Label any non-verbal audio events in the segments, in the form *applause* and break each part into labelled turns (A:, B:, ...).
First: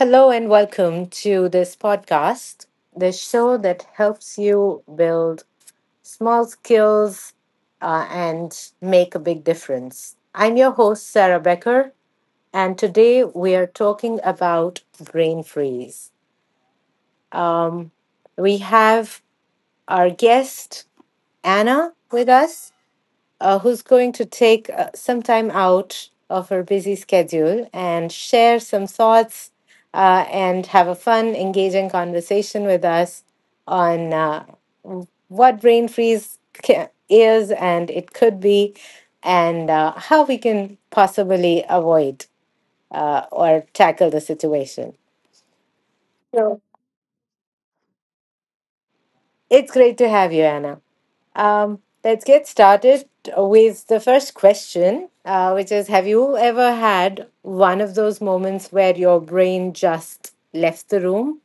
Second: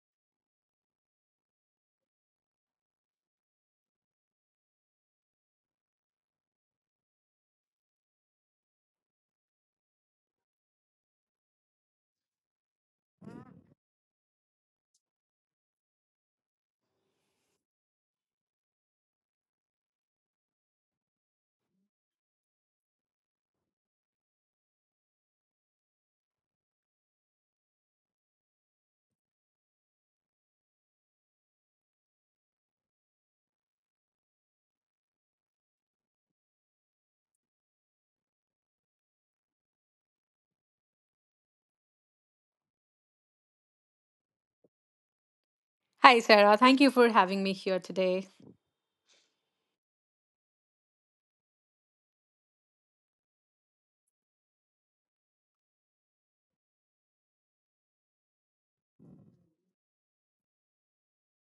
A: Hello and welcome to this podcast, the show that helps you build small skills and make a big difference. I'm your host, Sarah Becker, and today we are talking about brain freeze. Um, we have our guest, Anna, with us who's going to take some time out of her busy schedule and share some thoughts and have a fun, engaging conversation with us on what is and it could be, and how we can possibly avoid or tackle the situation.
B: Hi, Sarah.
A: So
B: Thank you for having me here today.
A: it's great to have you, Anna. Let's get started with the first question, which is, have you ever had one of those moments where your brain just left the room?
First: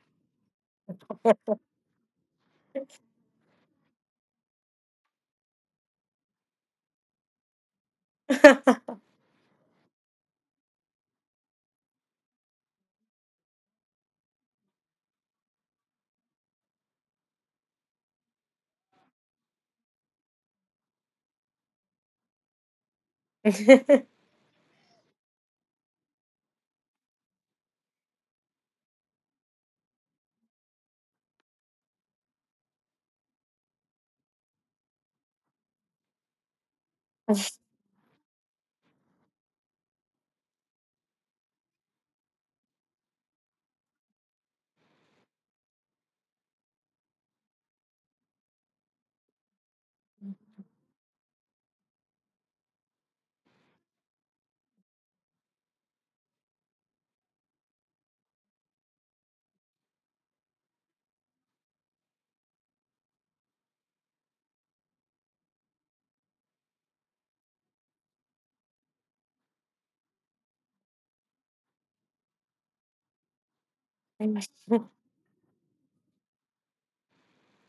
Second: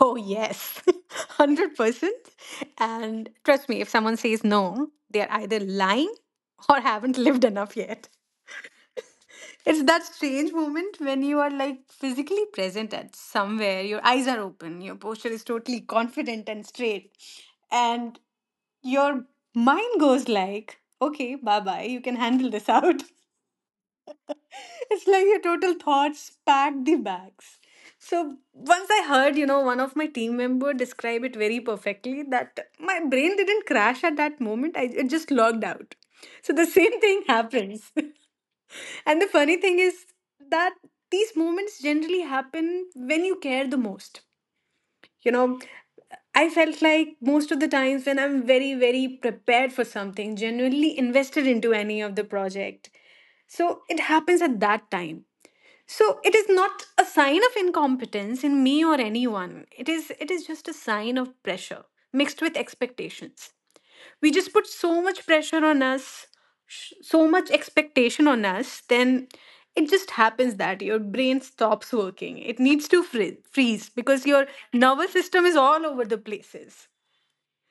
B: Oh, yes, *laughs* 100%. And trust me, if someone says no, they're either lying or haven't lived enough yet. It's that strange moment when you are like physically present at somewhere, your eyes are open, your posture is totally confident and straight, and your mind goes like, okay, bye bye, you can handle this out. *laughs*
A: *laughs*
B: *laughs* It's like your total thoughts pack the bags. So once I heard, one of my team member describe it very perfectly that my brain didn't crash at that moment. I it just logged out. So the *laughs* same thing happens. *laughs* And the funny thing is that these moments generally happen when you care the most. You know, I felt like most of the times when I'm very, very prepared for something, genuinely invested into any of the project. So it happens at that time. So it is not a sign of incompetence in me or anyone. It is just a sign of pressure mixed with expectations. We just put so much pressure on us, so much expectation on us, then it just happens that your brain stops working. It needs to freeze because your nervous system is all over the places.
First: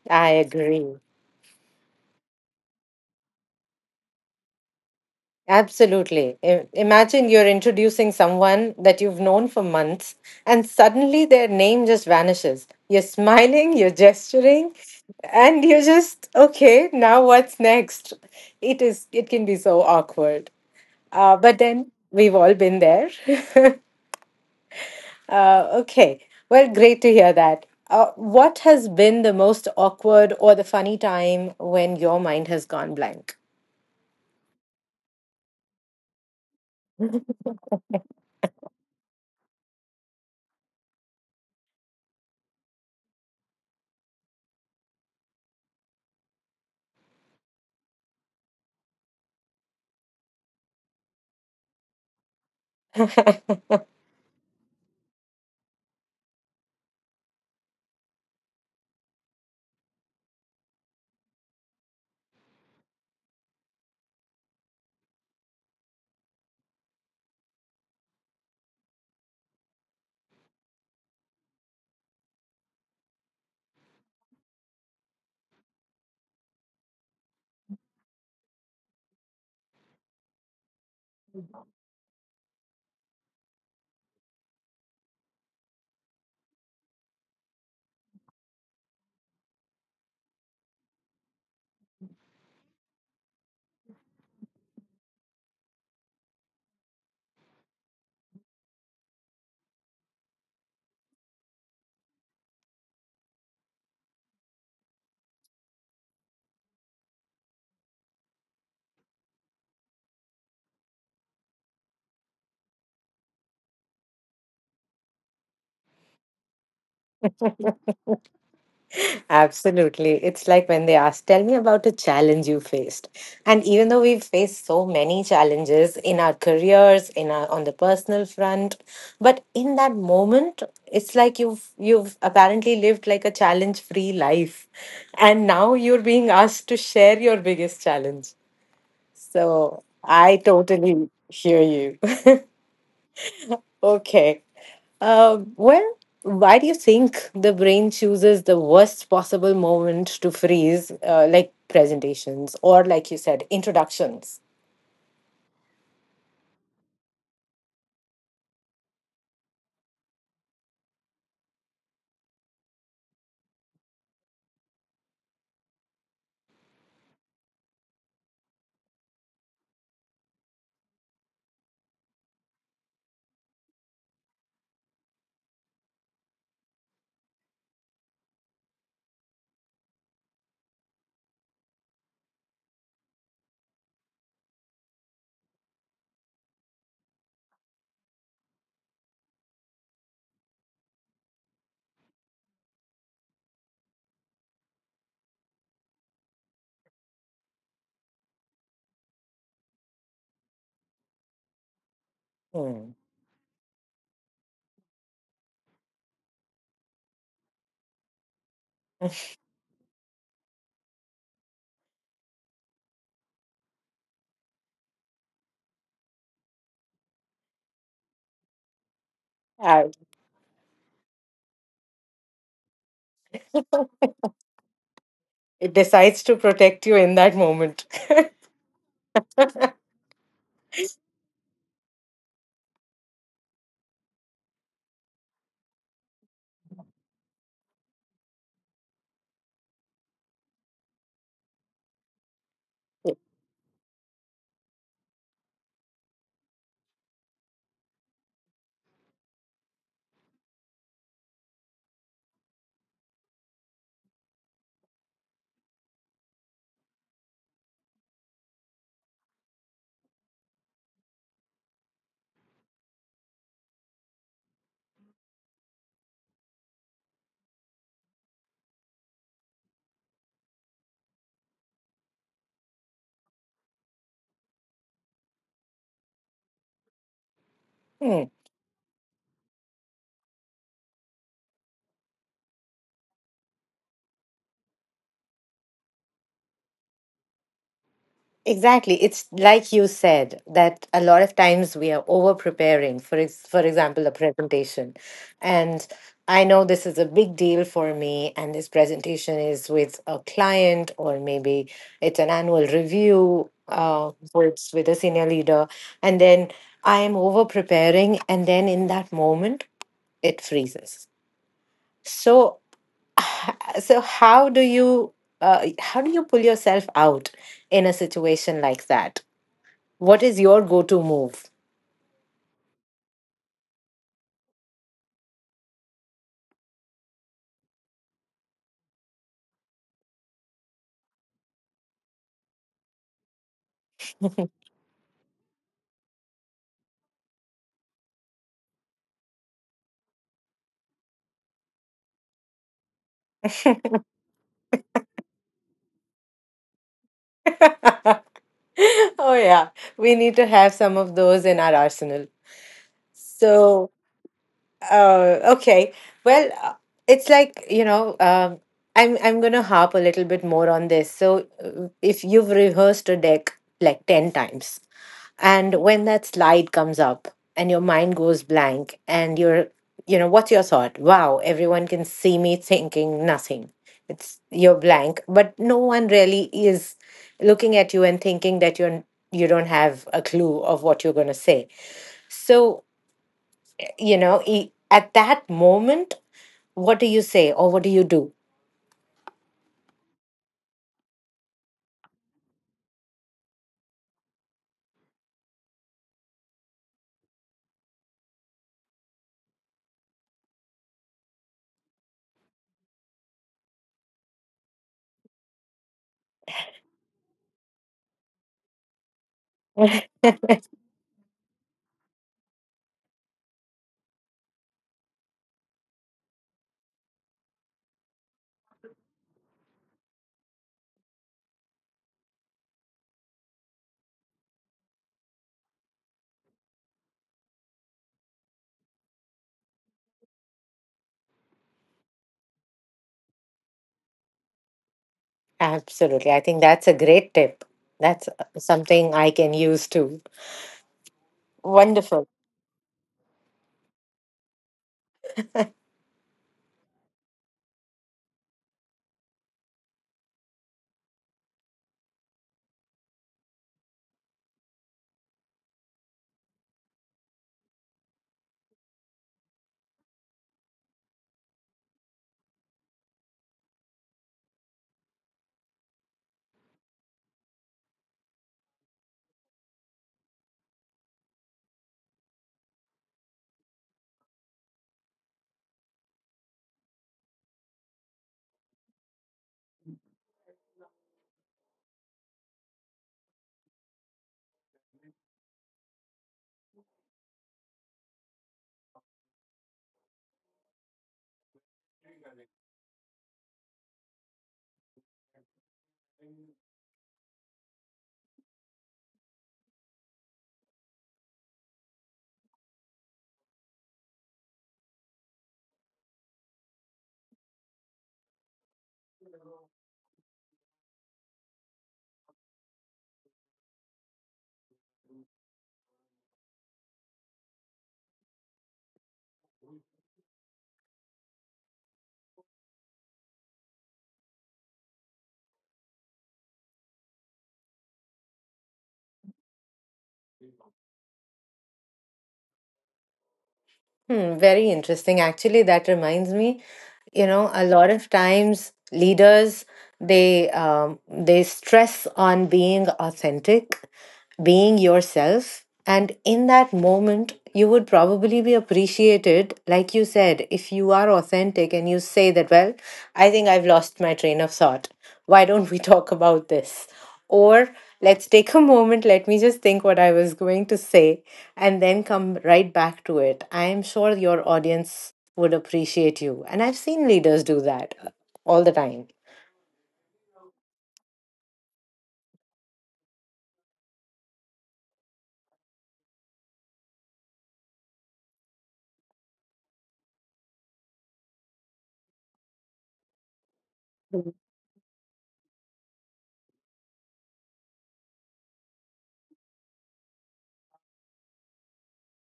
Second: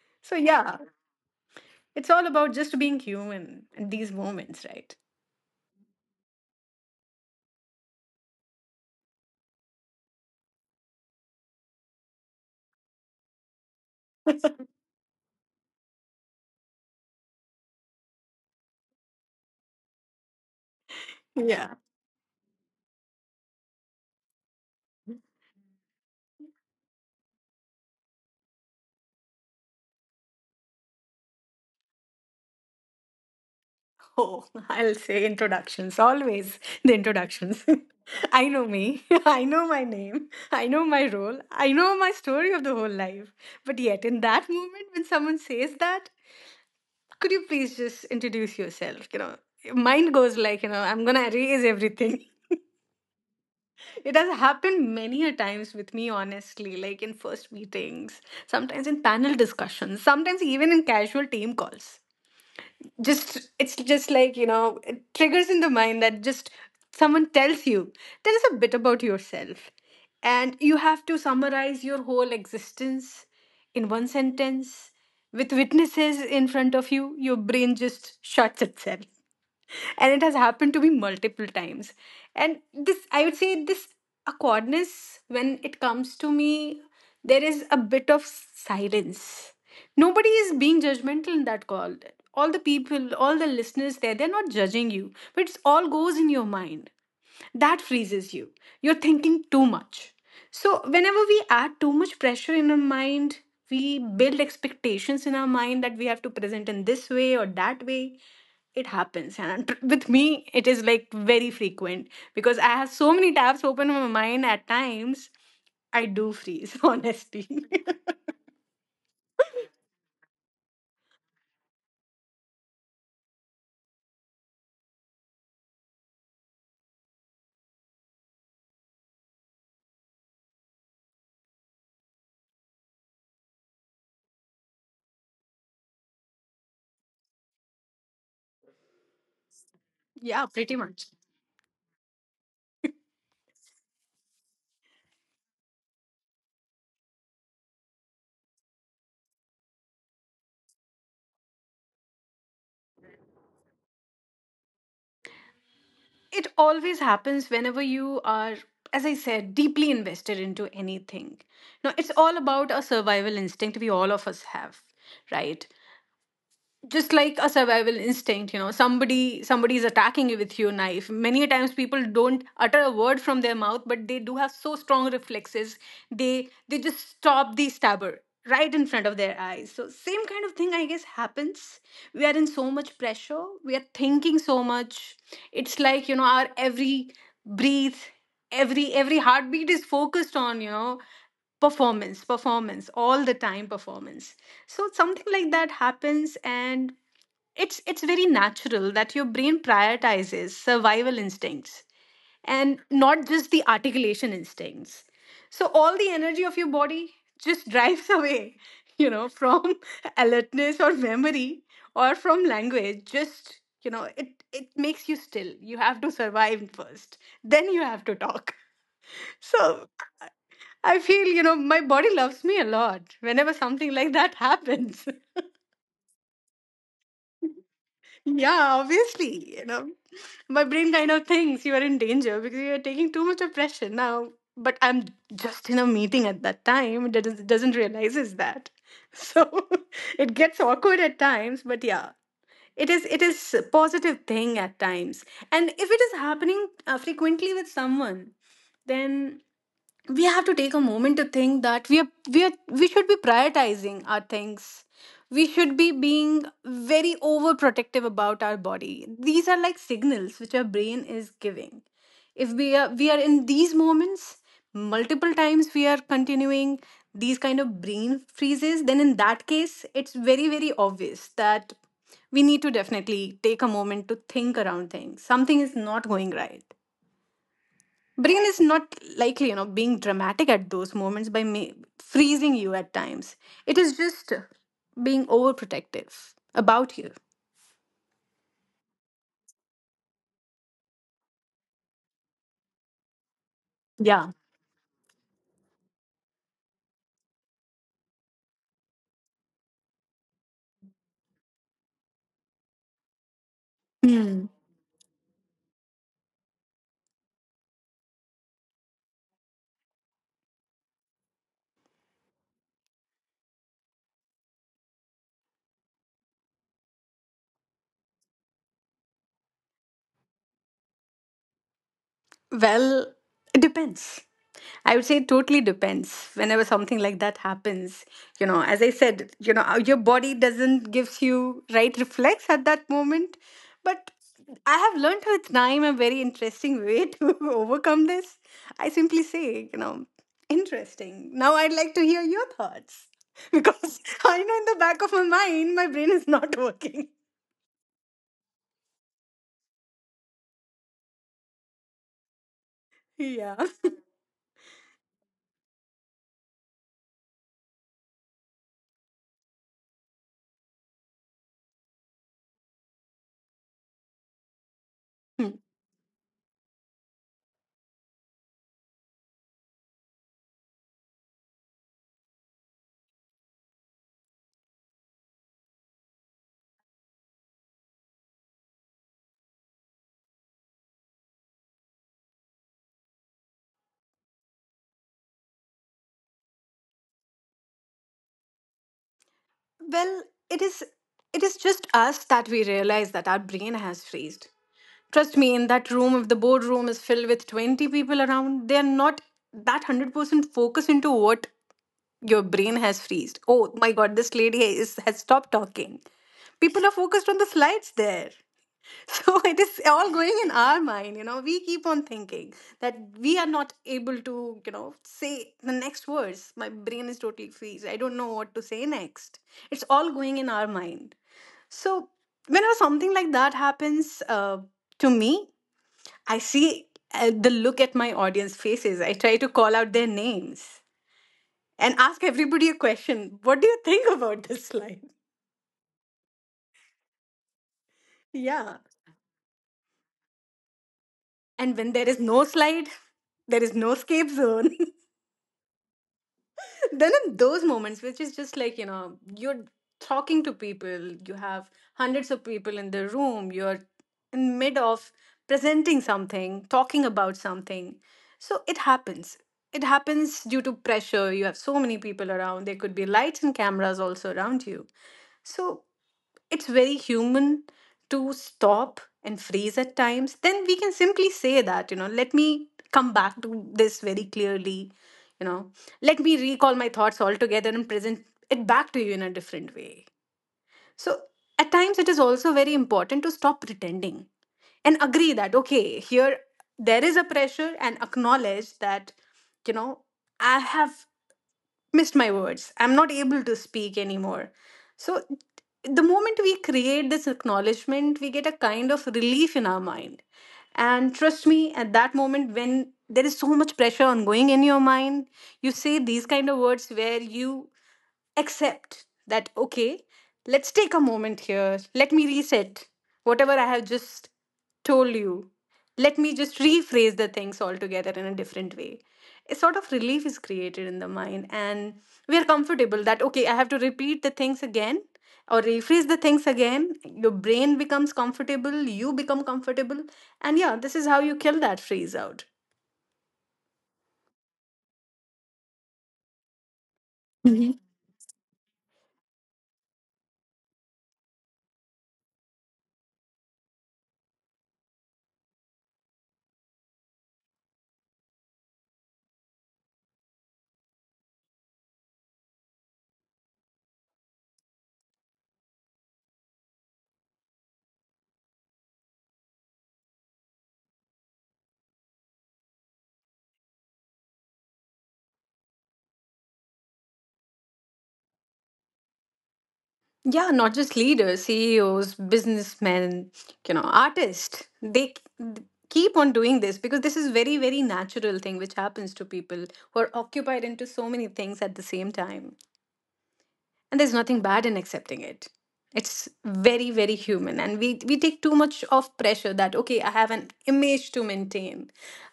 A: I
B: So yeah,
A: agree.
B: it's all about just being human in these moments, right?
A: Absolutely. Imagine you're introducing someone that you've known for months, and suddenly their name just vanishes. You're smiling, you're gesturing, and you're just, okay, now what's next? It can be so awkward. But then we've all been there. *laughs* Okay. Well, great to hear that. What has been the most awkward or the funny time when your mind has gone blank?
B: Oh, *laughs* I'll say introductions, always the introductions. *laughs* I know me, *laughs* I know my name, *laughs* I know my role, I know my story of the whole life. But yet, in that moment, when someone says that, could you please just introduce yourself? Mind goes like, I'm gonna erase everything. *laughs*
A: *laughs*
B: It has happened many a times with me, honestly, like in first meetings, sometimes in panel discussions, sometimes even in casual team calls. Just it's just like, you know, it triggers in the mind that just someone tells you there is a bit about yourself, and you have to summarize your whole existence in one sentence with witnesses in front of you. Your brain just shuts itself, and it has happened to me multiple times. And this I would say this awkwardness, when it comes to me, there is a bit of silence. Nobody is being judgmental in that call. All the people, all the listeners there, they're not judging you, but it's all goes in your mind that freezes you. You're thinking too much. So whenever we add too much pressure in our mind, we build expectations in our mind that we have to present in this way or that way, it happens. And with me it is like very frequent, because I have so many tabs open in my mind. At times I do freeze, *laughs* honestly.
A: Absolutely. It's like when they ask, tell me about a challenge you faced. And even though we've faced so many challenges in our careers, in our on the personal front, but in that moment, it's like you've apparently lived like a challenge-free life. And now you're being asked to share your biggest challenge. So
B: *laughs* Yeah,
A: I
B: pretty much.
A: totally hear you. *laughs* Okay. Uh, well, why do you think the brain chooses the worst possible moment to freeze, like presentations or, like you said, introductions?
B: It always happens whenever you are, as I said, deeply invested into anything. Now it's all about a survival instinct we all of us have, right? Just like a survival instinct, you know, somebody is attacking you with your knife, many a times people don't utter a word from their mouth, but they do have so strong reflexes. They just stop the stabber right in front of their eyes. So same kind of thing, I guess, happens. We are in so much pressure, we are thinking so much. It's like, you know, our every breathe, every heartbeat is focused on, you know, performance, performance, all the time, performance. So something like that happens, and it's very natural that your brain prioritizes survival instincts and
A: Hmm.
B: not just the articulation instincts. So all the energy of your body just *laughs* drives away, you know,
A: *laughs*
B: from *laughs* alertness or memory or from language. Just, you know, it makes you still. You have to survive first, then you have to talk. *laughs* So
A: Uh,
B: I feel, you know, my body loves me a lot whenever something like that happens.
A: it decides to protect you in that moment.
B: *laughs* Yeah, obviously. You know, my brain kind of thinks you are in danger because you are taking too much oppression now. But I'm just in a meeting at that time. That is, doesn't realizes that. *laughs* So *laughs* it gets awkward at times. But yeah, it is it
A: *laughs*
B: is a positive thing at times. And if it is happening frequently with someone, then we have to take a moment to think that we should be prioritizing our things. We should be being very overprotective about our body. These are like signals which our brain is giving. If we are in these moments multiple times, we are continuing these kind of brain freezes, then in that case it's very, very obvious that we need to definitely take a moment to think around things. Something is not going right.
A: Hmm.
B: Brain is not like, you know, being dramatic at those moments by freezing you at times. It is just being overprotective about you.
A: Exactly. It's like you said that a lot of times we are over preparing for for example a
B: Yeah.
A: presentation. And I know this is a big deal for me and this presentation is with a client or maybe it's an annual review
B: Hmm.
A: with a senior leader and then I am over preparing and then in that moment it freezes. So so how do you pull yourself out in a situation like that? What is your go to move?
B: Well, it depends. I would say it totally depends. Whenever something like that happens, as I said, your body doesn't gives you right reflex at that moment. But I have learned with time a very interesting way to *laughs* overcome this. I simply say, you know, interesting. Now I'd like to hear your thoughts, *laughs* because I know in the back of my mind, my brain is not working. *laughs*
A: *laughs* Oh, yeah. We need to have some of those in our arsenal.
B: Yeah.
A: So, okay. Well, it's like, you know, I'm going to harp a little bit more on this. So, if you've rehearsed a deck like 10 times,
B: Hmm.
A: and when that slide comes up and your mind goes blank and you're, you know, what's your thought? Wow, everyone can see me thinking nothing. It's you're blank, but no one really is looking at you and thinking that you don't have a clue of what you're going to say. So, you know, at that moment, what do you say or what do you do?
B: Well, it is. It is just us that we realize that our brain has freezed. Trust me, in that room, if the boardroom is filled with 20 people around, they're not that 100% focus into what. Your brain has freezed, oh my god, this lady is, has stopped talking. People are focused on the slides there. *laughs* So it is all
A: *laughs*
B: going in our mind. You know, we keep on thinking that we are not able to, you know, say the next words. My brain is totally freeze, I don't know what to say next. It's all going in our mind. So whenever something like that happens, to me, I see the look at my audience faces. I try to call out their names and ask everybody a question. What do you think about this *laughs* slide?
A: Absolutely. I think that's a great tip. That's
B: Yeah.
A: something I can use too.
B: And when there is
A: Wonderful.
B: no slide, there is no escape zone. *laughs* Then in those moments, which is just like, you know, you're talking to people, you have hundreds of people in the room, you're in mid of presenting something, talking about something. So it happens. It happens due to pressure. You have so many people around, there could be lights and cameras also around you. So it's very human to stop and freeze at times. Then we can simply say that, you know, let me come back to this very clearly. You know, let me recall my thoughts altogether and present it back to you in a different way. So at times it is also very important to stop pretending and agree that, okay, here there is a pressure, and acknowledge that, you know, I have missed my words, I'm not able to speak anymore. So the moment we create this acknowledgement, we get a kind of relief in our mind. And trust me, at that moment when there is so much pressure ongoing in your mind, you say these kind of words where you Except that, okay, let's take a moment here. Let me reset whatever I have just told you. Let me just rephrase the things altogether in a different way. A sort of relief is created in the mind, and we are comfortable that, okay, I have to repeat the things again or rephrase the things again. Your brain becomes comfortable, you become comfortable. And yeah, this is how you kill that phrase out.
A: Hmm, very interesting. Actually, that reminds me, you know, a lot of times leaders they stress on being authentic, being yourself. And in that moment, you would probably be appreciated, like you said, if you are authentic and you say that, well, I think I've lost my train of thought. Why don't we *laughs* talk about this? Or let's take a moment, let me just think what I was going to say, and then come right back to it. I am sure your audience would appreciate you. And I've seen leaders do that all the time.
B: Yeah, not just leaders, CEOs, businessmen, you know, artists. They keep on doing this, because this is very, very natural thing which happens to people who are occupied into so many things at the same time. And there's nothing bad in accepting it. It's very, very human, and we take too much of pressure that, okay, I have an image to maintain,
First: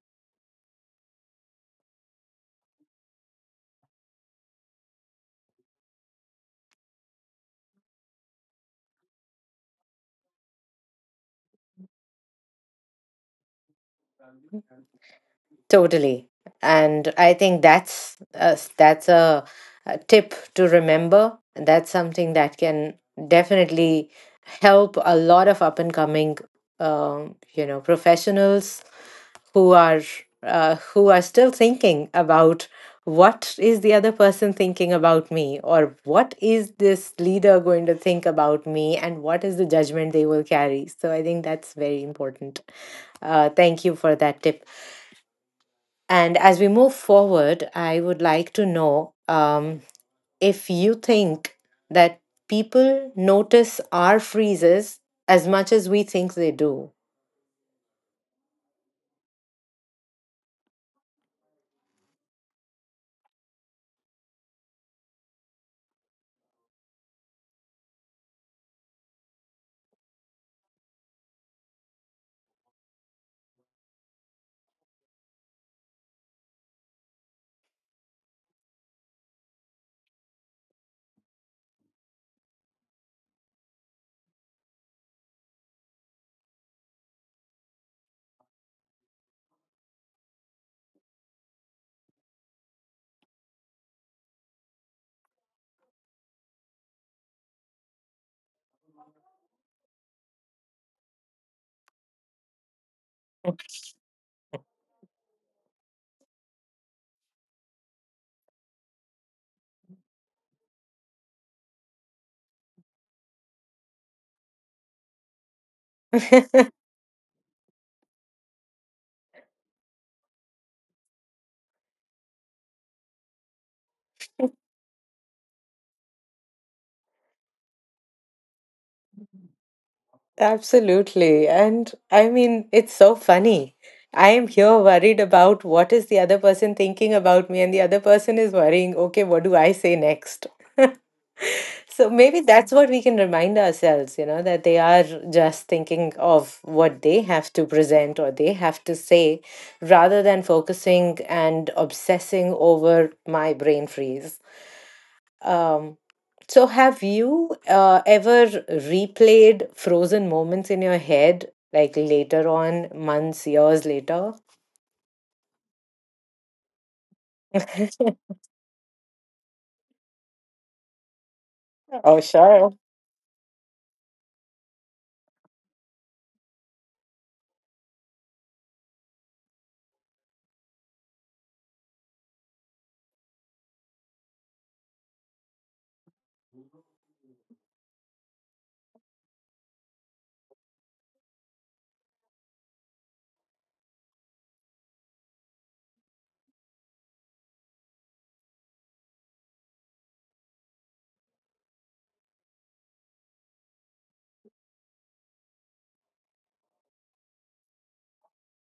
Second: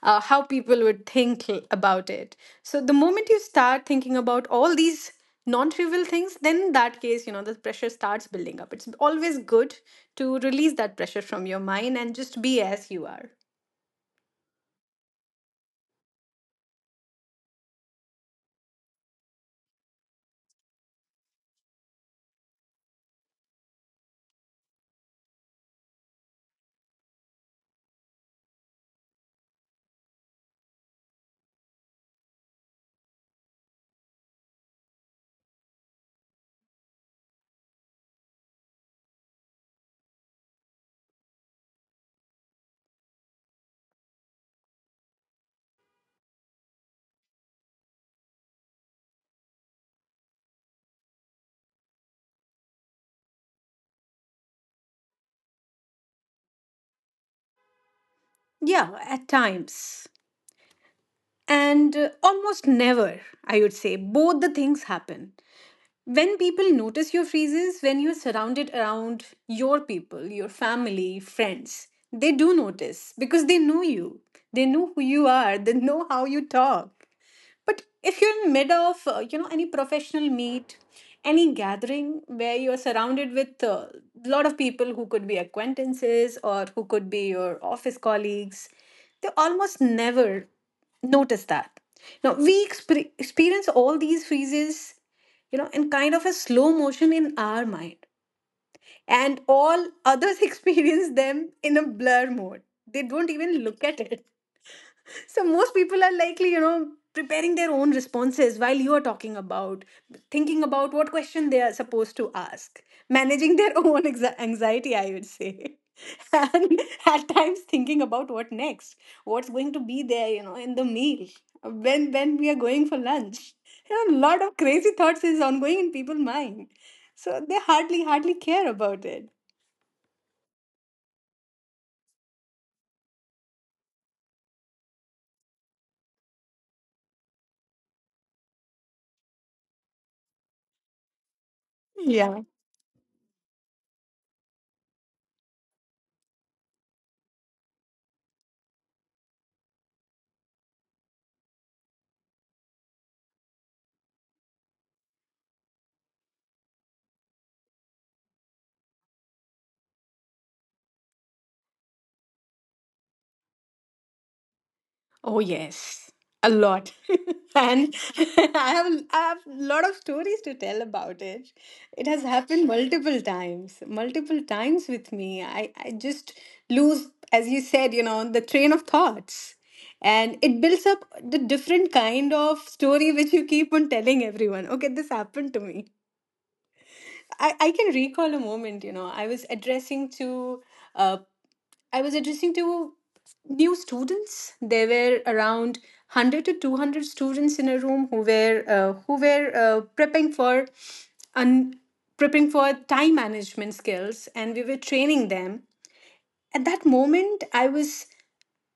B: how people would think about it. So the moment you start thinking about all these non-trivial things, then in that case, you know, the pressure starts building up. It's always good to release that pressure from your mind and just be as you are.
A: Totally. And I think a tip to remember. That's something that can definitely help a lot of up and coming you know professionals who are who are still thinking about what is the other person thinking about me or what is this leader going to think about me and what is the judgment they will carry, so I think that's very important. Thank you for that tip, and as we move forward, I would like to know if you think that people notice our freezes as much as we think they do.
B: Yeah, at times, and almost never, I would say both the things happen. When people notice your freezes, when you're surrounded around your people, your family, friends, they do notice because they know you. They know who you are, they know how you talk. But if you're in mid of, you know, any professional meet, any gathering where you're surrounded with a lot of people who could be acquaintances or who could be your office colleagues, they almost never notice that. Now we experience all these phases, you know, in kind of a slow motion in our mind, and all others *laughs* experience them in a blur mode. They don't even look at it. So most people are likely, preparing their own responses while you are talking about thinking about what question they are supposed to ask, managing their *laughs* own anxiety, I would say. *laughs*
A: *laughs*
B: And at times thinking about what next, what's going to be there, in the meal, when we are going for lunch. You know, a lot of crazy thoughts is ongoing in people's mind. So they hardly care about
A: Absolutely. And I mean, it's so funny. I am here worried about what is the other person thinking about me, and the other person is worrying, okay, what do I say next? *laughs* So maybe
B: it.
A: that's what we can remind ourselves, you know, that they are just thinking of what they have to present or they have to say rather than focusing and obsessing over my brain freeze. Um, so, have you ever replayed frozen moments in your head, like later on, months, years later?
B: Oh yes, a lot. *laughs* And *laughs*
A: *laughs*
B: I have a lot of stories to tell about it. It has
A: Oh,
B: happened
A: sure.
B: multiple times with me. I just lose, as you said, you know, the train of thoughts. And it builds up the different kind of story which you keep on telling everyone. Okay, this happened to me. I can recall a moment, you know, I was addressing to uh, I was addressing to new students. There were around 100 to 200 students in a room who were prepping for un- prepping for time management skills, and we were training them. At that moment,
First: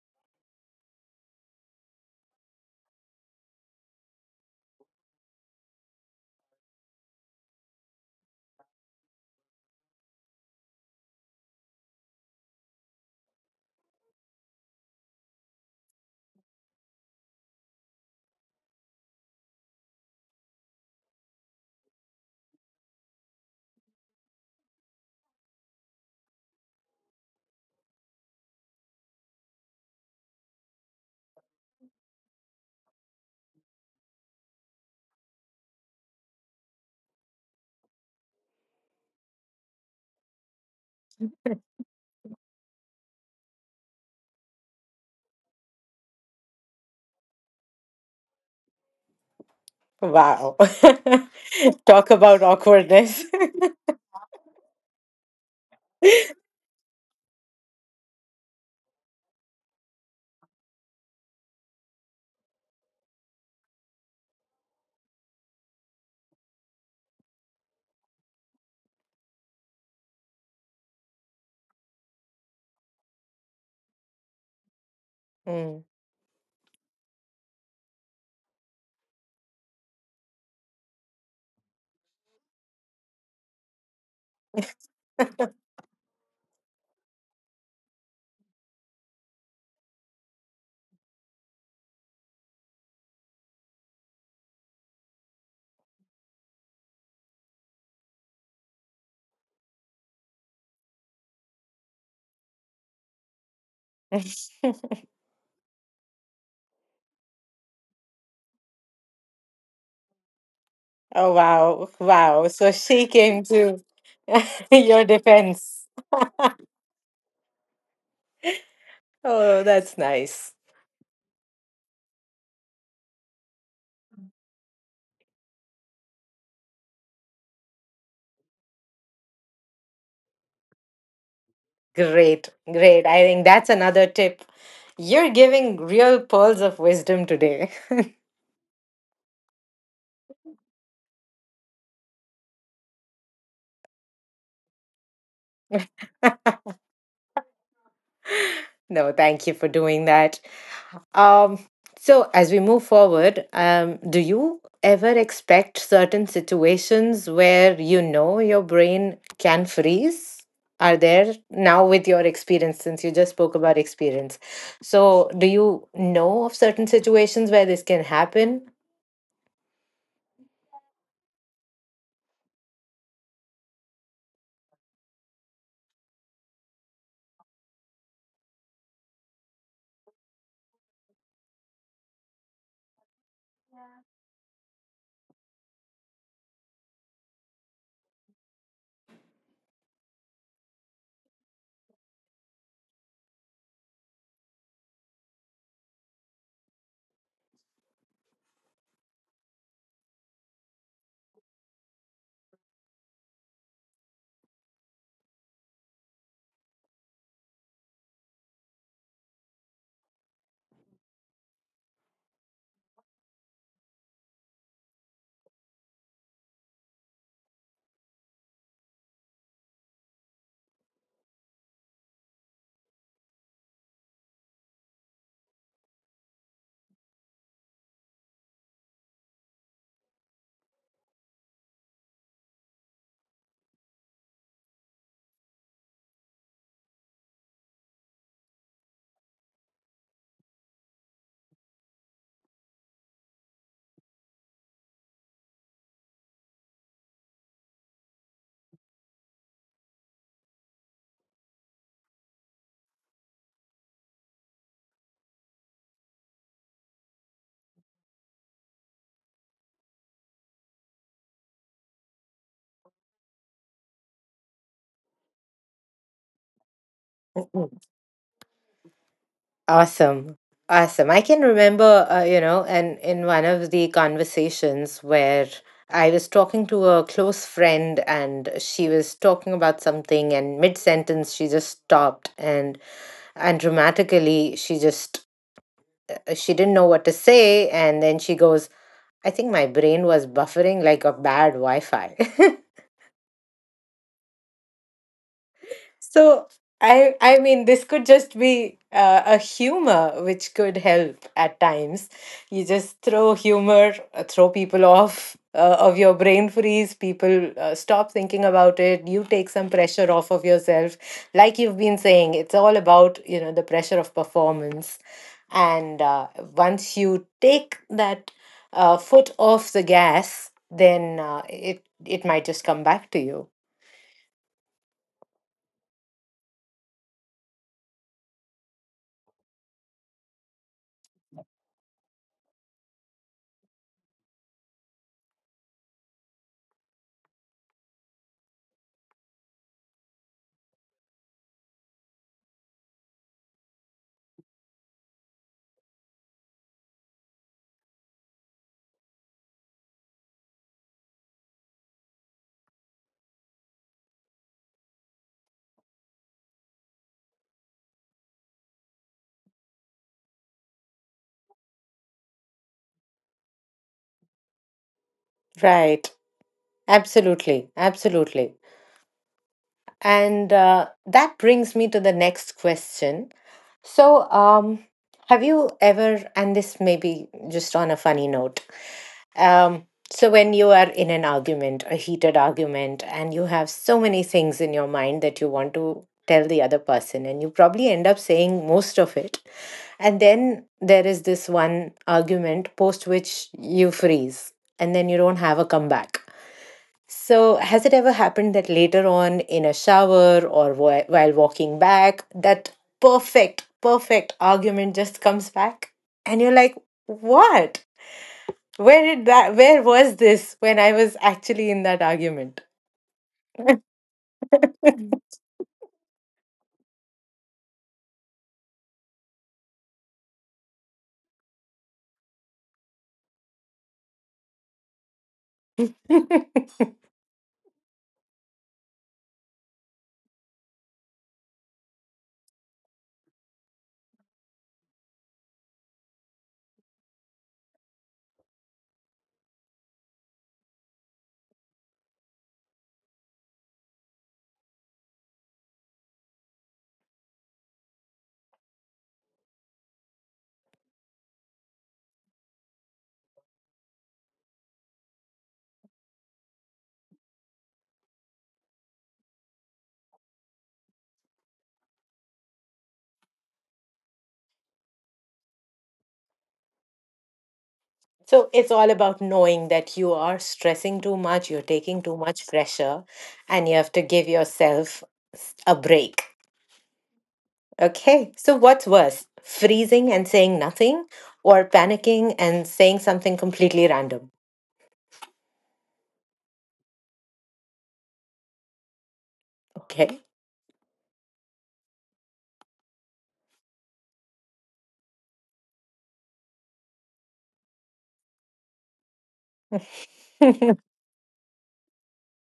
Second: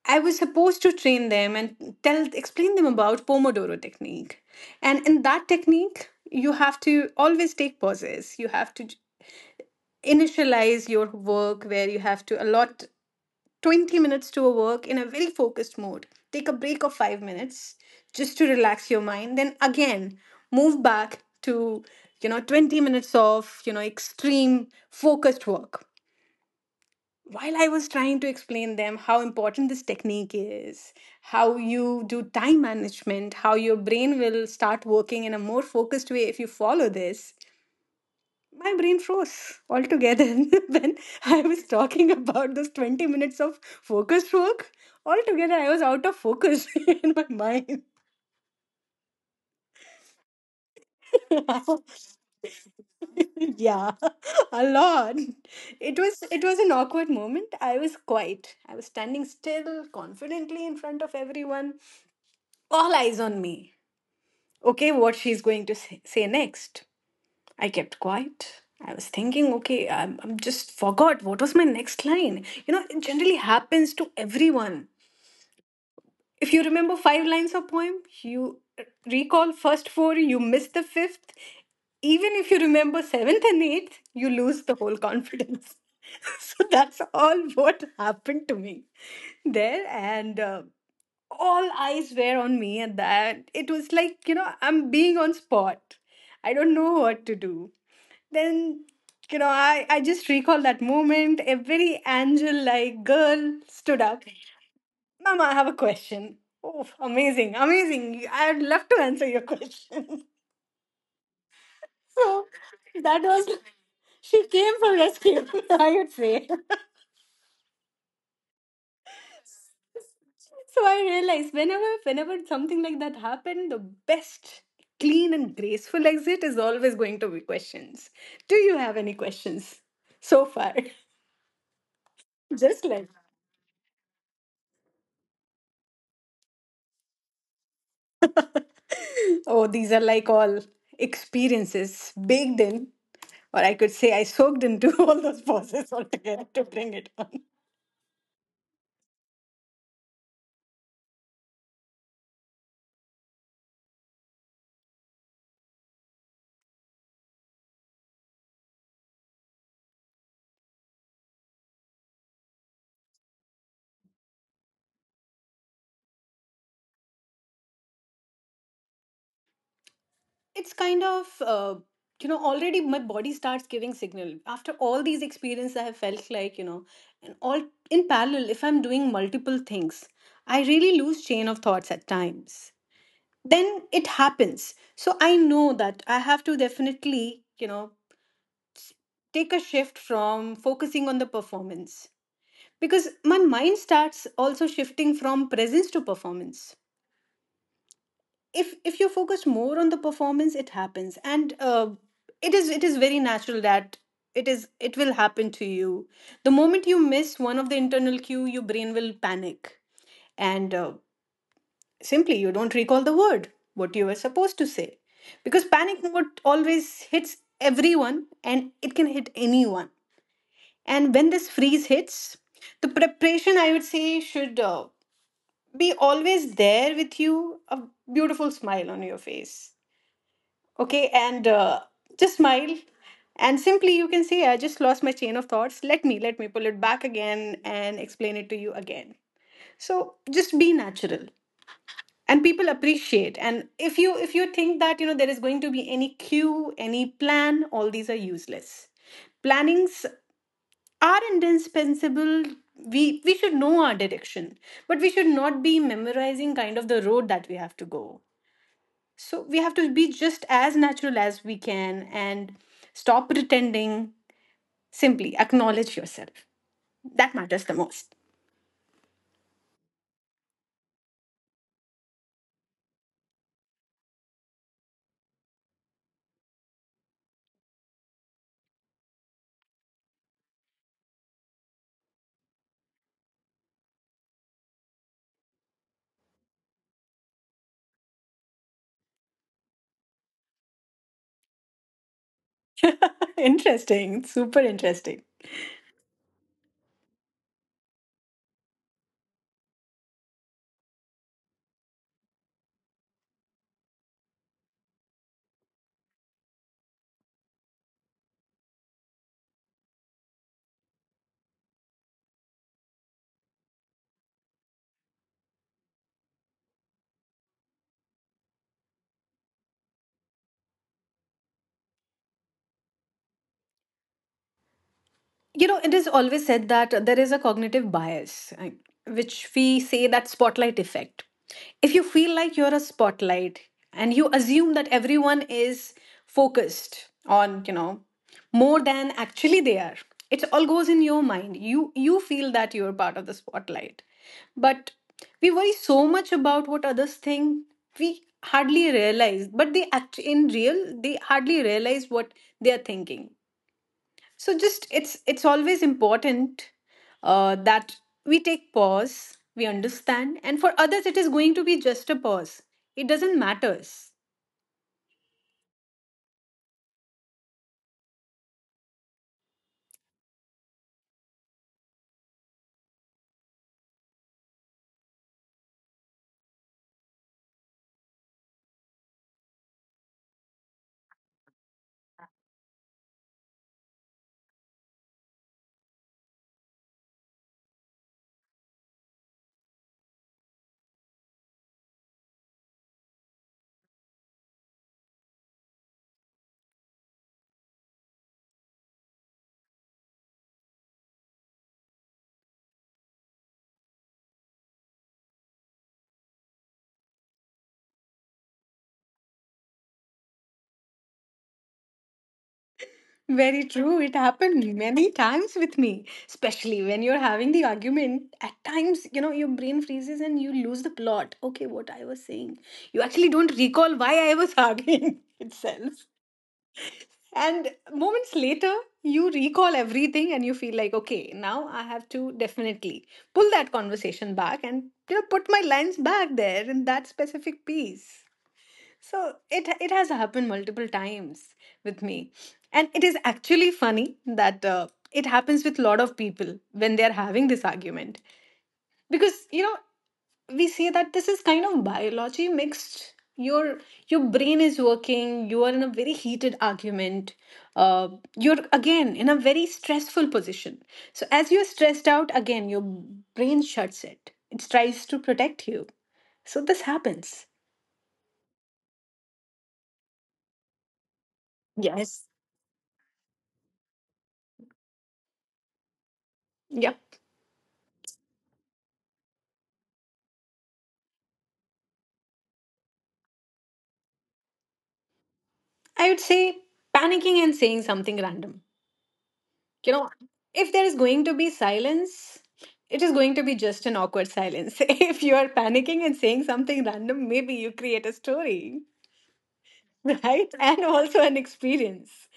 B: I was supposed to train them and tell explain them about Pomodoro technique. And in that technique, you have to always take pauses. You have to initialize your work where you have to allot 20 minutes to a work in a very focused mode. Take a break of 5 minutes just to relax your mind. Then again, move back to, you know, 20 minutes of, you know, extreme focused work. While I was trying to explain them how important this technique is, how you do time management, how your brain will start working in a more focused way if you follow this, my brain froze altogether *laughs* when I was talking about those 20 minutes of focused work. Altogether, I was out of focus *laughs* in my mind.
A: Wow. *laughs* Talk
B: *laughs*
A: about awkwardness. *laughs*
B: Yeah, a lot. It was an awkward moment. I was quiet. I was standing still, confidently in front of everyone. All eyes on me. Okay, what she's going to say next? I kept quiet. I was thinking, okay, I'm just forgot what was my next line. You know, it generally happens to everyone. If you remember five lines of poem, you recall first four, you miss the fifth. Even if you remember seventh and eighth, you lose the whole confidence. *laughs* So that's all what happened to me there. And all eyes were on me at that. It was like, you know, I'm being on spot. I don't know what to do. Then, you know, I just recall that moment. A very angel like girl stood
A: Mm.
B: up.
A: *laughs*
B: Mama, I have a question. Oh, amazing, amazing. I'd love to answer your question. *laughs*
A: Oh wow, wow.
B: So
A: So she
B: that
A: came
B: was,
A: to
B: she
A: *laughs*
B: came for
A: your
B: rescue, *laughs*
A: defense.
B: I would say.
A: Oh, that's nice.
B: So I realized whenever something like that happened, the best clean and graceful exit is always going to be questions. Do you have any questions so far? *laughs*
A: Great,
B: Just
A: great.
B: like
A: I think that's another tip. You're giving real pearls of wisdom today. *laughs*
B: oh, these are like all experiences baked in, or I could say I soaked into *laughs* all those pauses altogether to bring it on.
A: No, thank you for doing that. Um, so, as we move forward, do you ever expect certain situations where you know your brain can freeze? Are there now with your experience, since you just spoke about experience? So, do you know of certain situations where this can happen?
B: It's kind of you know already my body starts giving signal after all these experiences I have felt like, you know, and all in parallel if I'm doing multiple things I really lose chain of thoughts at times, then it happens. So I know that I have to definitely, you know, take a shift from focusing on the performance, because my mind starts also shifting from presence to performance. If you focus more on the performance it happens, and it is very natural that it will happen to you. The moment you miss one of the internal cue your brain will panic, and simply you don't recall the word what you were supposed to say, because panic mode always hits everyone and it can hit anyone. And when this freeze hits, the preparation, I would say, should be always there with you. A beautiful smile on your face, okay, and just smile. And simply you can say I just lost my chain of thoughts, let me pull it back again and explain it to you again. So just be natural and people appreciate. And if you think that, you know, there is going to be any cue, any plan, all these are useless. Plannings are indispensable. We should know our direction, but we should not be memorizing kind of the road that we have to go. So we have to be just as natural as we can and stop pretending. Simply acknowledge yourself. That matters the most.
A: Awesome. Awesome. I can remember, you know, and in one of the conversations where I was talking to a close friend and she was talking about something, and mid sentence, she just stopped and dramatically she just she didn't know what to say and then she goes, I think my brain was buffering like a bad wi-fi. *laughs*
B: *laughs* Interesting. Super interesting.
A: So I mean this could just be a humor which could help at times. You just throw humor, throw people off of your brain freeze. People stop thinking about it. You take some pressure off of yourself. Like you've been saying, it's all about you know the pressure of performance. And once you take that foot off the gas, then it might just come back to you.
B: You know, it is always said that there is a cognitive bias which we say that spotlight effect. If you feel like you're a spotlight and you assume that everyone is focused on, you know, more than actually they are, it all goes in your mind. You feel that you're part of the spotlight, but we worry so much about what others think. We hardly realize, but they act in real, they hardly realize what they are thinking. So just it's always important that we take pause, we understand, and for others it is going to be just a pause. It doesn't matters.
A: Right. Absolutely, absolutely. And that brings me to the next question. So, have you ever, and this may be just on a funny note, um, so when you are in an argument, a heated argument, and you have so many things in your mind that you want to tell the other person, and you probably end up saying most of it, and then there is this one argument post which you freeze, and then you don't have a comeback, so, has it ever happened that later on in a shower or while walking back, that perfect argument just comes back? And you're like, what? Where did that, where was this when I was actually in that argument?
B: Very true. It happened many
A: *laughs*
B: times with me, especially when you're having the argument. At times, you know, your brain freezes and you lose the plot. Okay, what I was saying. You actually don't recall why I was arguing *laughs* itself. And moments later, you recall everything and you feel like, okay, now I have to definitely pull that conversation back and, you know, put my lines back there in that specific piece. So it has happened multiple times with me, and it is actually funny that it happens with a lot of people when they are having this argument, because, you know, we say that this is kind of biology mixed. Your brain is working, you are in a very heated argument, uh, you're again in a very stressful position. So as you're stressed out, again your brain shuts it, it tries to protect you. So this happens.
A: So it's all about knowing that you are stressing too much, you're taking too
B: Yes.
A: much pressure, and you have to give yourself a break.
B: Yeah,
A: Okay, so what's worse, freezing and saying nothing, or panicking and saying something completely random?
B: I would say panicking and saying something random. You know,
A: Okay.
B: if there is going to be silence, it is going to be just an awkward silence. *laughs* If you are panicking and saying something random, maybe you create a story, *laughs* right?
A: *laughs*
B: And also an experience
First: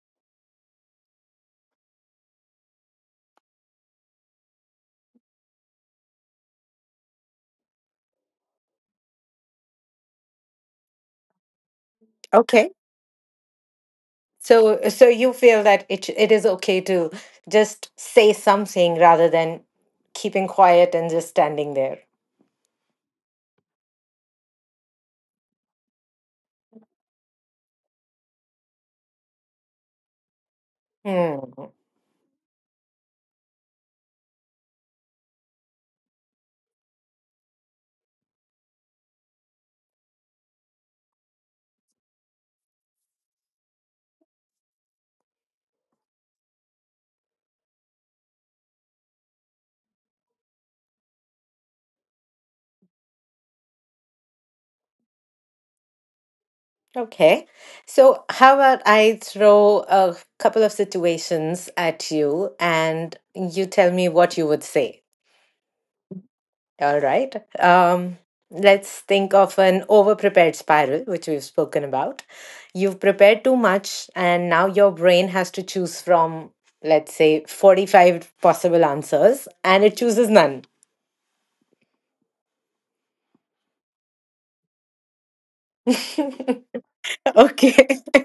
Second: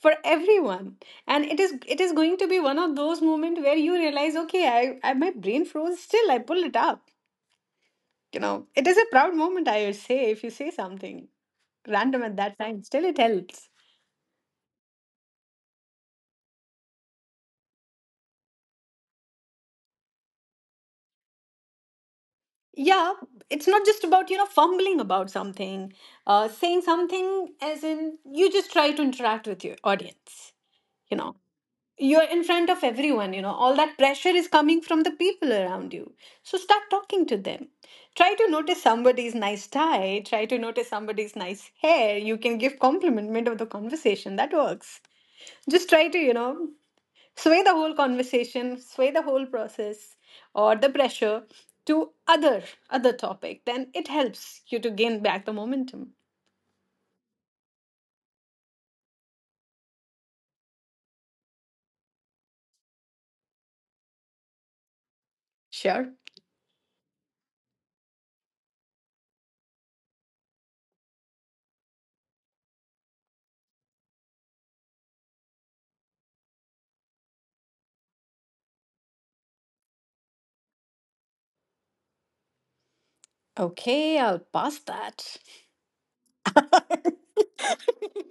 B: for everyone. And it is going to be one of those moments where you realize, okay, I my brain froze still, I pulled it up. You know, it is a proud moment, I would say, if you say something random at that
A: Okay.
B: time, still it helps.
A: So, so you feel that it is okay to just say something rather than keeping quiet and just standing there.
B: Yeah, it's not just about, you know, fumbling about something, saying something as in you just try to interact with your audience, you know.
A: Hmm.
B: You're in front of everyone, you know, all that pressure is coming from the people around you. So start talking to them. Try to notice somebody's nice tie, try to notice somebody's nice hair. You can give compliment mid of the conversation. That works. Just try to, you know, sway the whole process or the pressure to other topic, then it helps you to gain back the momentum.
A: Okay. So, how about I throw a couple of situations at you, and you tell me what you would say?
B: Sure.
A: All right. Let's think of an overprepared spiral, which we've spoken about. You've prepared too much, and now your brain has to choose from, let's say, 45 possible answers, and it chooses none.
B: Okay, I'll pass that. *laughs*
A: *laughs* Okay. *laughs*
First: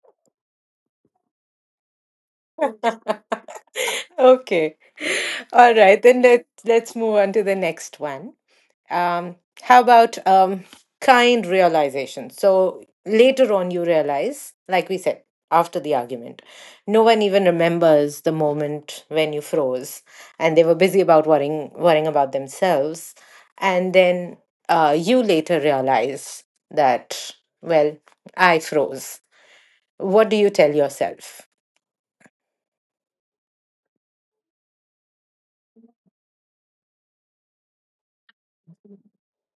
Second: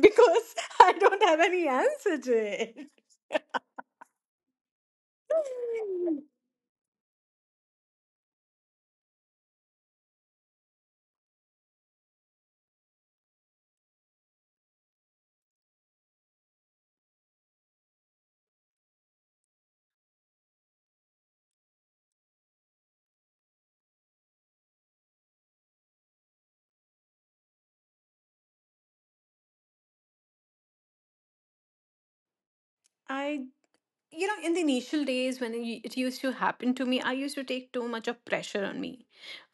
B: Because I don't have any answer to it.
A: Okay. All right.
B: *laughs*
A: Then let's move on to the next one. Um, how about kind realization? So later on, you realize, like we said, after the argument, no one even remembers the moment when you froze, and they were busy about worrying about themselves, and then you later realize that, well, I froze. What do you tell yourself?
B: I, you know, in the initial days when it used to happen to me, I used to take too much of pressure on me.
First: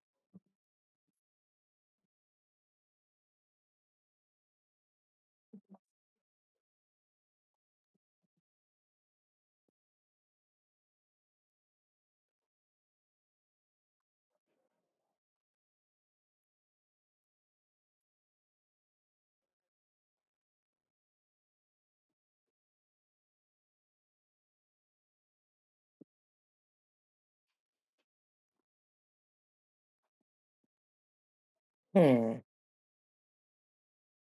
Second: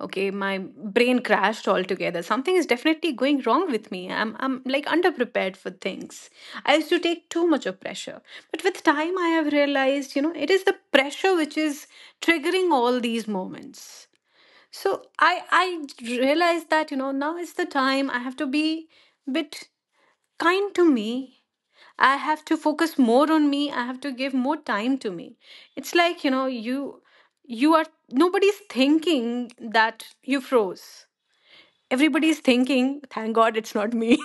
B: Okay, my brain crashed altogether, something is definitely going wrong with me, I'm like underprepared for things. I used to take too much of pressure, but with time I have realized, you know, it is the pressure which is triggering all these moments. So i I realized that, you know, now is the time I have to be bit kind to me. I have to focus more on me. I have to give more time to me. It's like, you know, you are nobody's thinking that you froze.
A: Hmm.
B: Everybody's thinking, thank God it's not me.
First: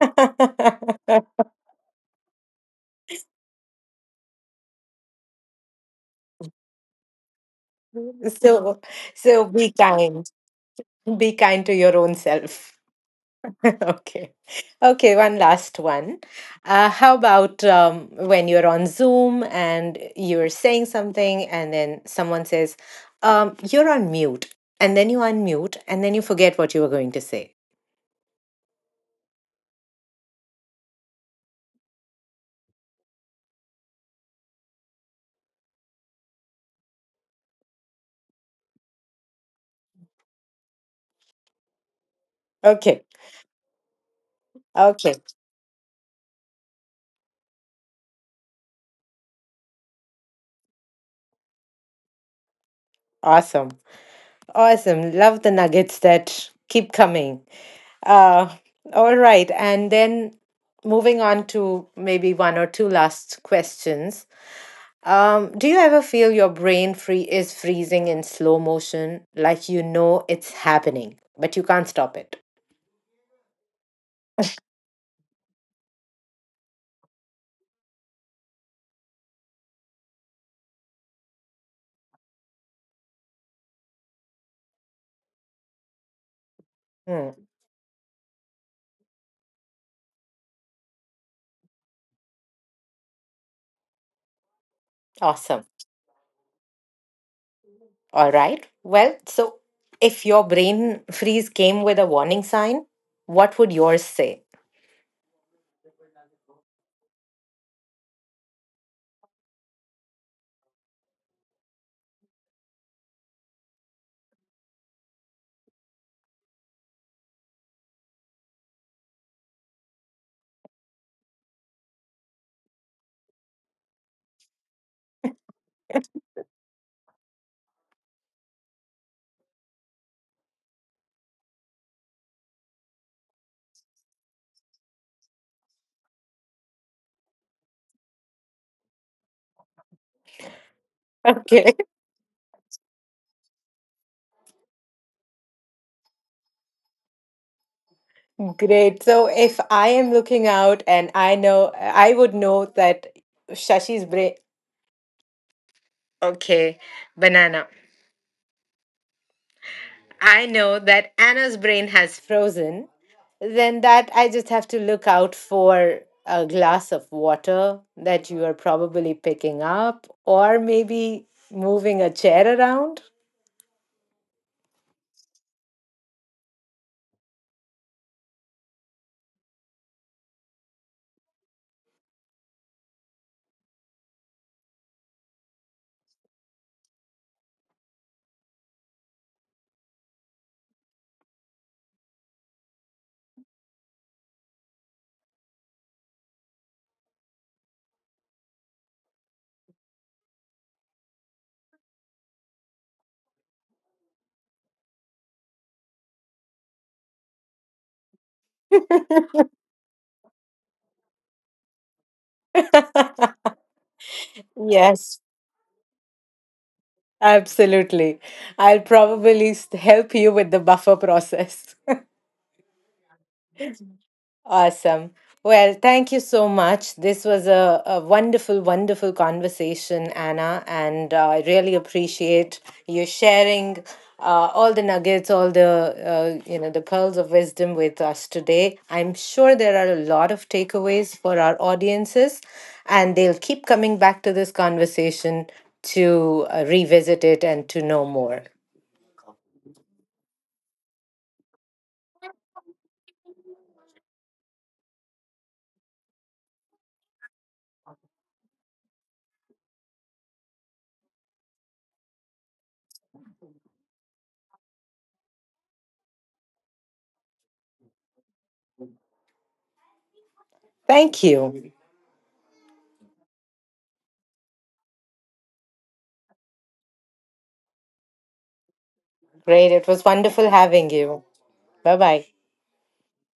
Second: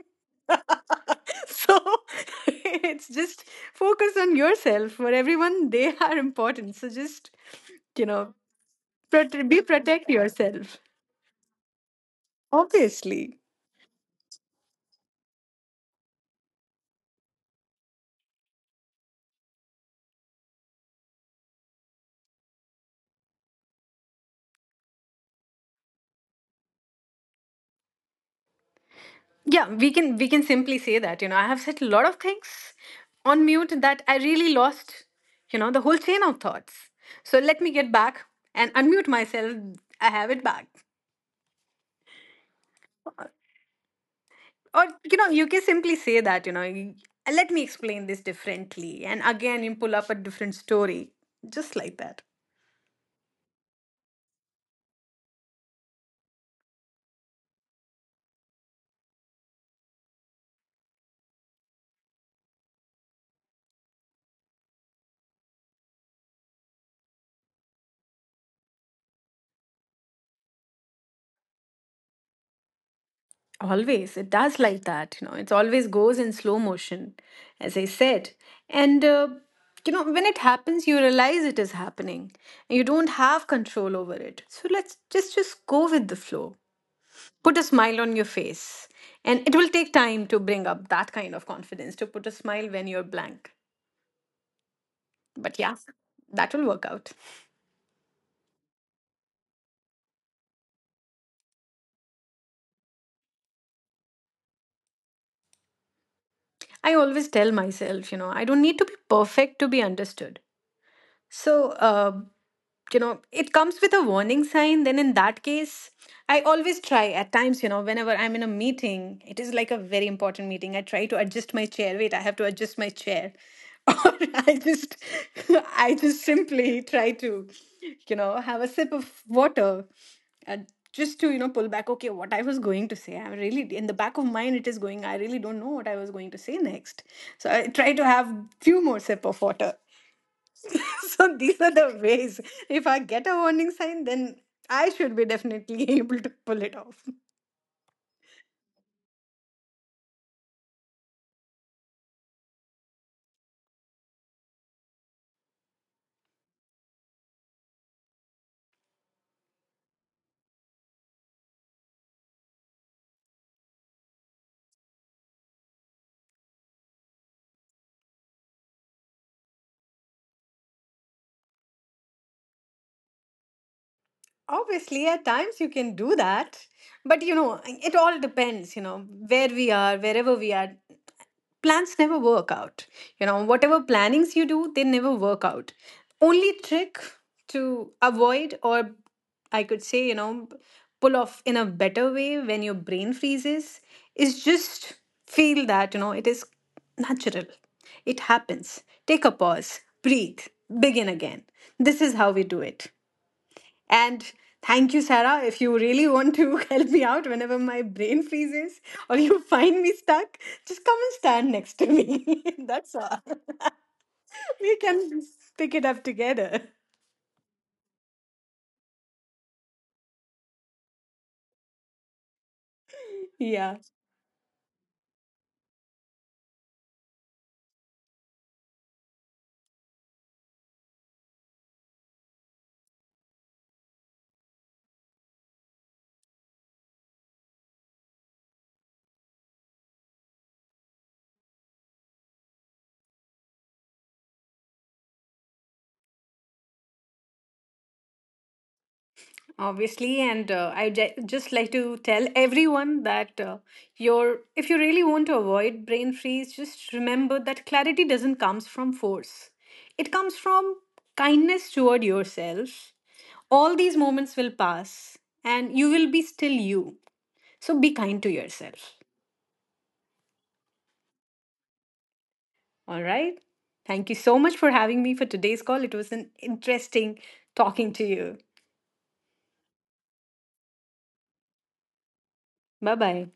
A: *laughs*
B: *laughs* So *laughs* it's just focus on yourself. For everyone, they are important. So just, you know,
A: So so
B: be
A: be
B: protect
A: kind.
B: yourself.
A: Be kind to your own self.
B: Obviously.
A: Okay. Okay, one last one. How about when you're on Zoom and you're saying something, and then someone says, you're on mute. And then you unmute, and then you forget what you were going to say.
B: Yeah, we can simply say that, you know, I have said a lot of things on mute that I really lost, you know, the whole chain of thoughts. So let me get back and unmute myself. I have it back.
A: Okay.
B: Or,
A: Okay.
B: you know, you can simply say that, you know, let me explain this differently. And again, you pull up a different story, just like that.
A: Awesome. Awesome. Love the nuggets that keep coming. Uh, all right. And then moving on to maybe one or two last questions. Do you ever feel your brain freezing in slow motion, like you know it's happening, but you can't stop it?
B: Always. It does like that. You know, it always goes in slow motion, as I said. And, you know, when it happens, you realize it is happening and you don't have control over it. So let's just go with the flow.
A: Hmm.
B: Put a smile on your face. And it will take time to bring up that kind of confidence to put a smile when you're blank. But yeah,
A: Awesome.
B: that will work out.
A: All right. Well, so if your brain freeze came with a warning sign, what would yours say? *laughs*
B: I always tell myself, you know, I don't need to be perfect to be understood. So, you know, it comes with a warning sign, then in that case I always try at times, you know, whenever I'm in a meeting, it is like a very important meeting, I try to adjust my chair. Wait, I have to adjust my chair. *laughs* Or I just *laughs* I just simply try to, you know, have a sip of water. And just to, you know, pull back, okay, what I was going to say. I'm really in the back of mind it is going, I really don't know what I was going to say next. So I try to have few more sip of water. *laughs* So these are
A: Okay.
B: the ways. If I get a warning sign, then I should be definitely *laughs* able to pull it off.
A: Great. So if I am looking out and I know, I would know that Shashi's brain. Okay, banana. I know that Anna's brain has frozen. Then that I just have to look out for a glass of water that you are probably picking up or maybe moving a chair around.
B: Obviously, at times you can do that, but, you know, it all depends, you know, where we are, wherever we are. Plans never work out. You know, whatever plannings you do, they never work out. Only trick to avoid, or I could say, you know, pull off in a better way when your brain freezes, is just feel that, you know, it is natural. It happens. Take a pause, breathe, begin again. This is how we do it. And thank you, Sarah. If you really want to *laughs* help me out whenever my brain freezes or you *laughs* find me stuck, just come and stand next to me. *laughs* That's all.
A: *laughs*
B: *laughs* We
A: Yes,
B: can pick it up together.
A: absolutely. I'll probably help you with the buffer process.
B: Yeah,
A: Awesome. Well, thank you so much. This was a wonderful, wonderful conversation, Anna, and I really appreciate you sharing all the nuggets, all the you know the pearls of wisdom with us today. I'm sure there are a lot of takeaways for our audiences, and they'll keep coming back to this conversation to revisit it and to know more.
B: obviously. And I just like to tell everyone that your if you really want to avoid brain freeze, just remember that clarity doesn't comes from force. It comes from kindness toward yourself. All these moments will pass and you will be still you. So be kind to yourself.
A: Thank you.
B: All right. Thank you so much for having me for today's call. It was an interesting talking to you.
A: Great. It was wonderful having you. Bye bye.
B: Bye bye.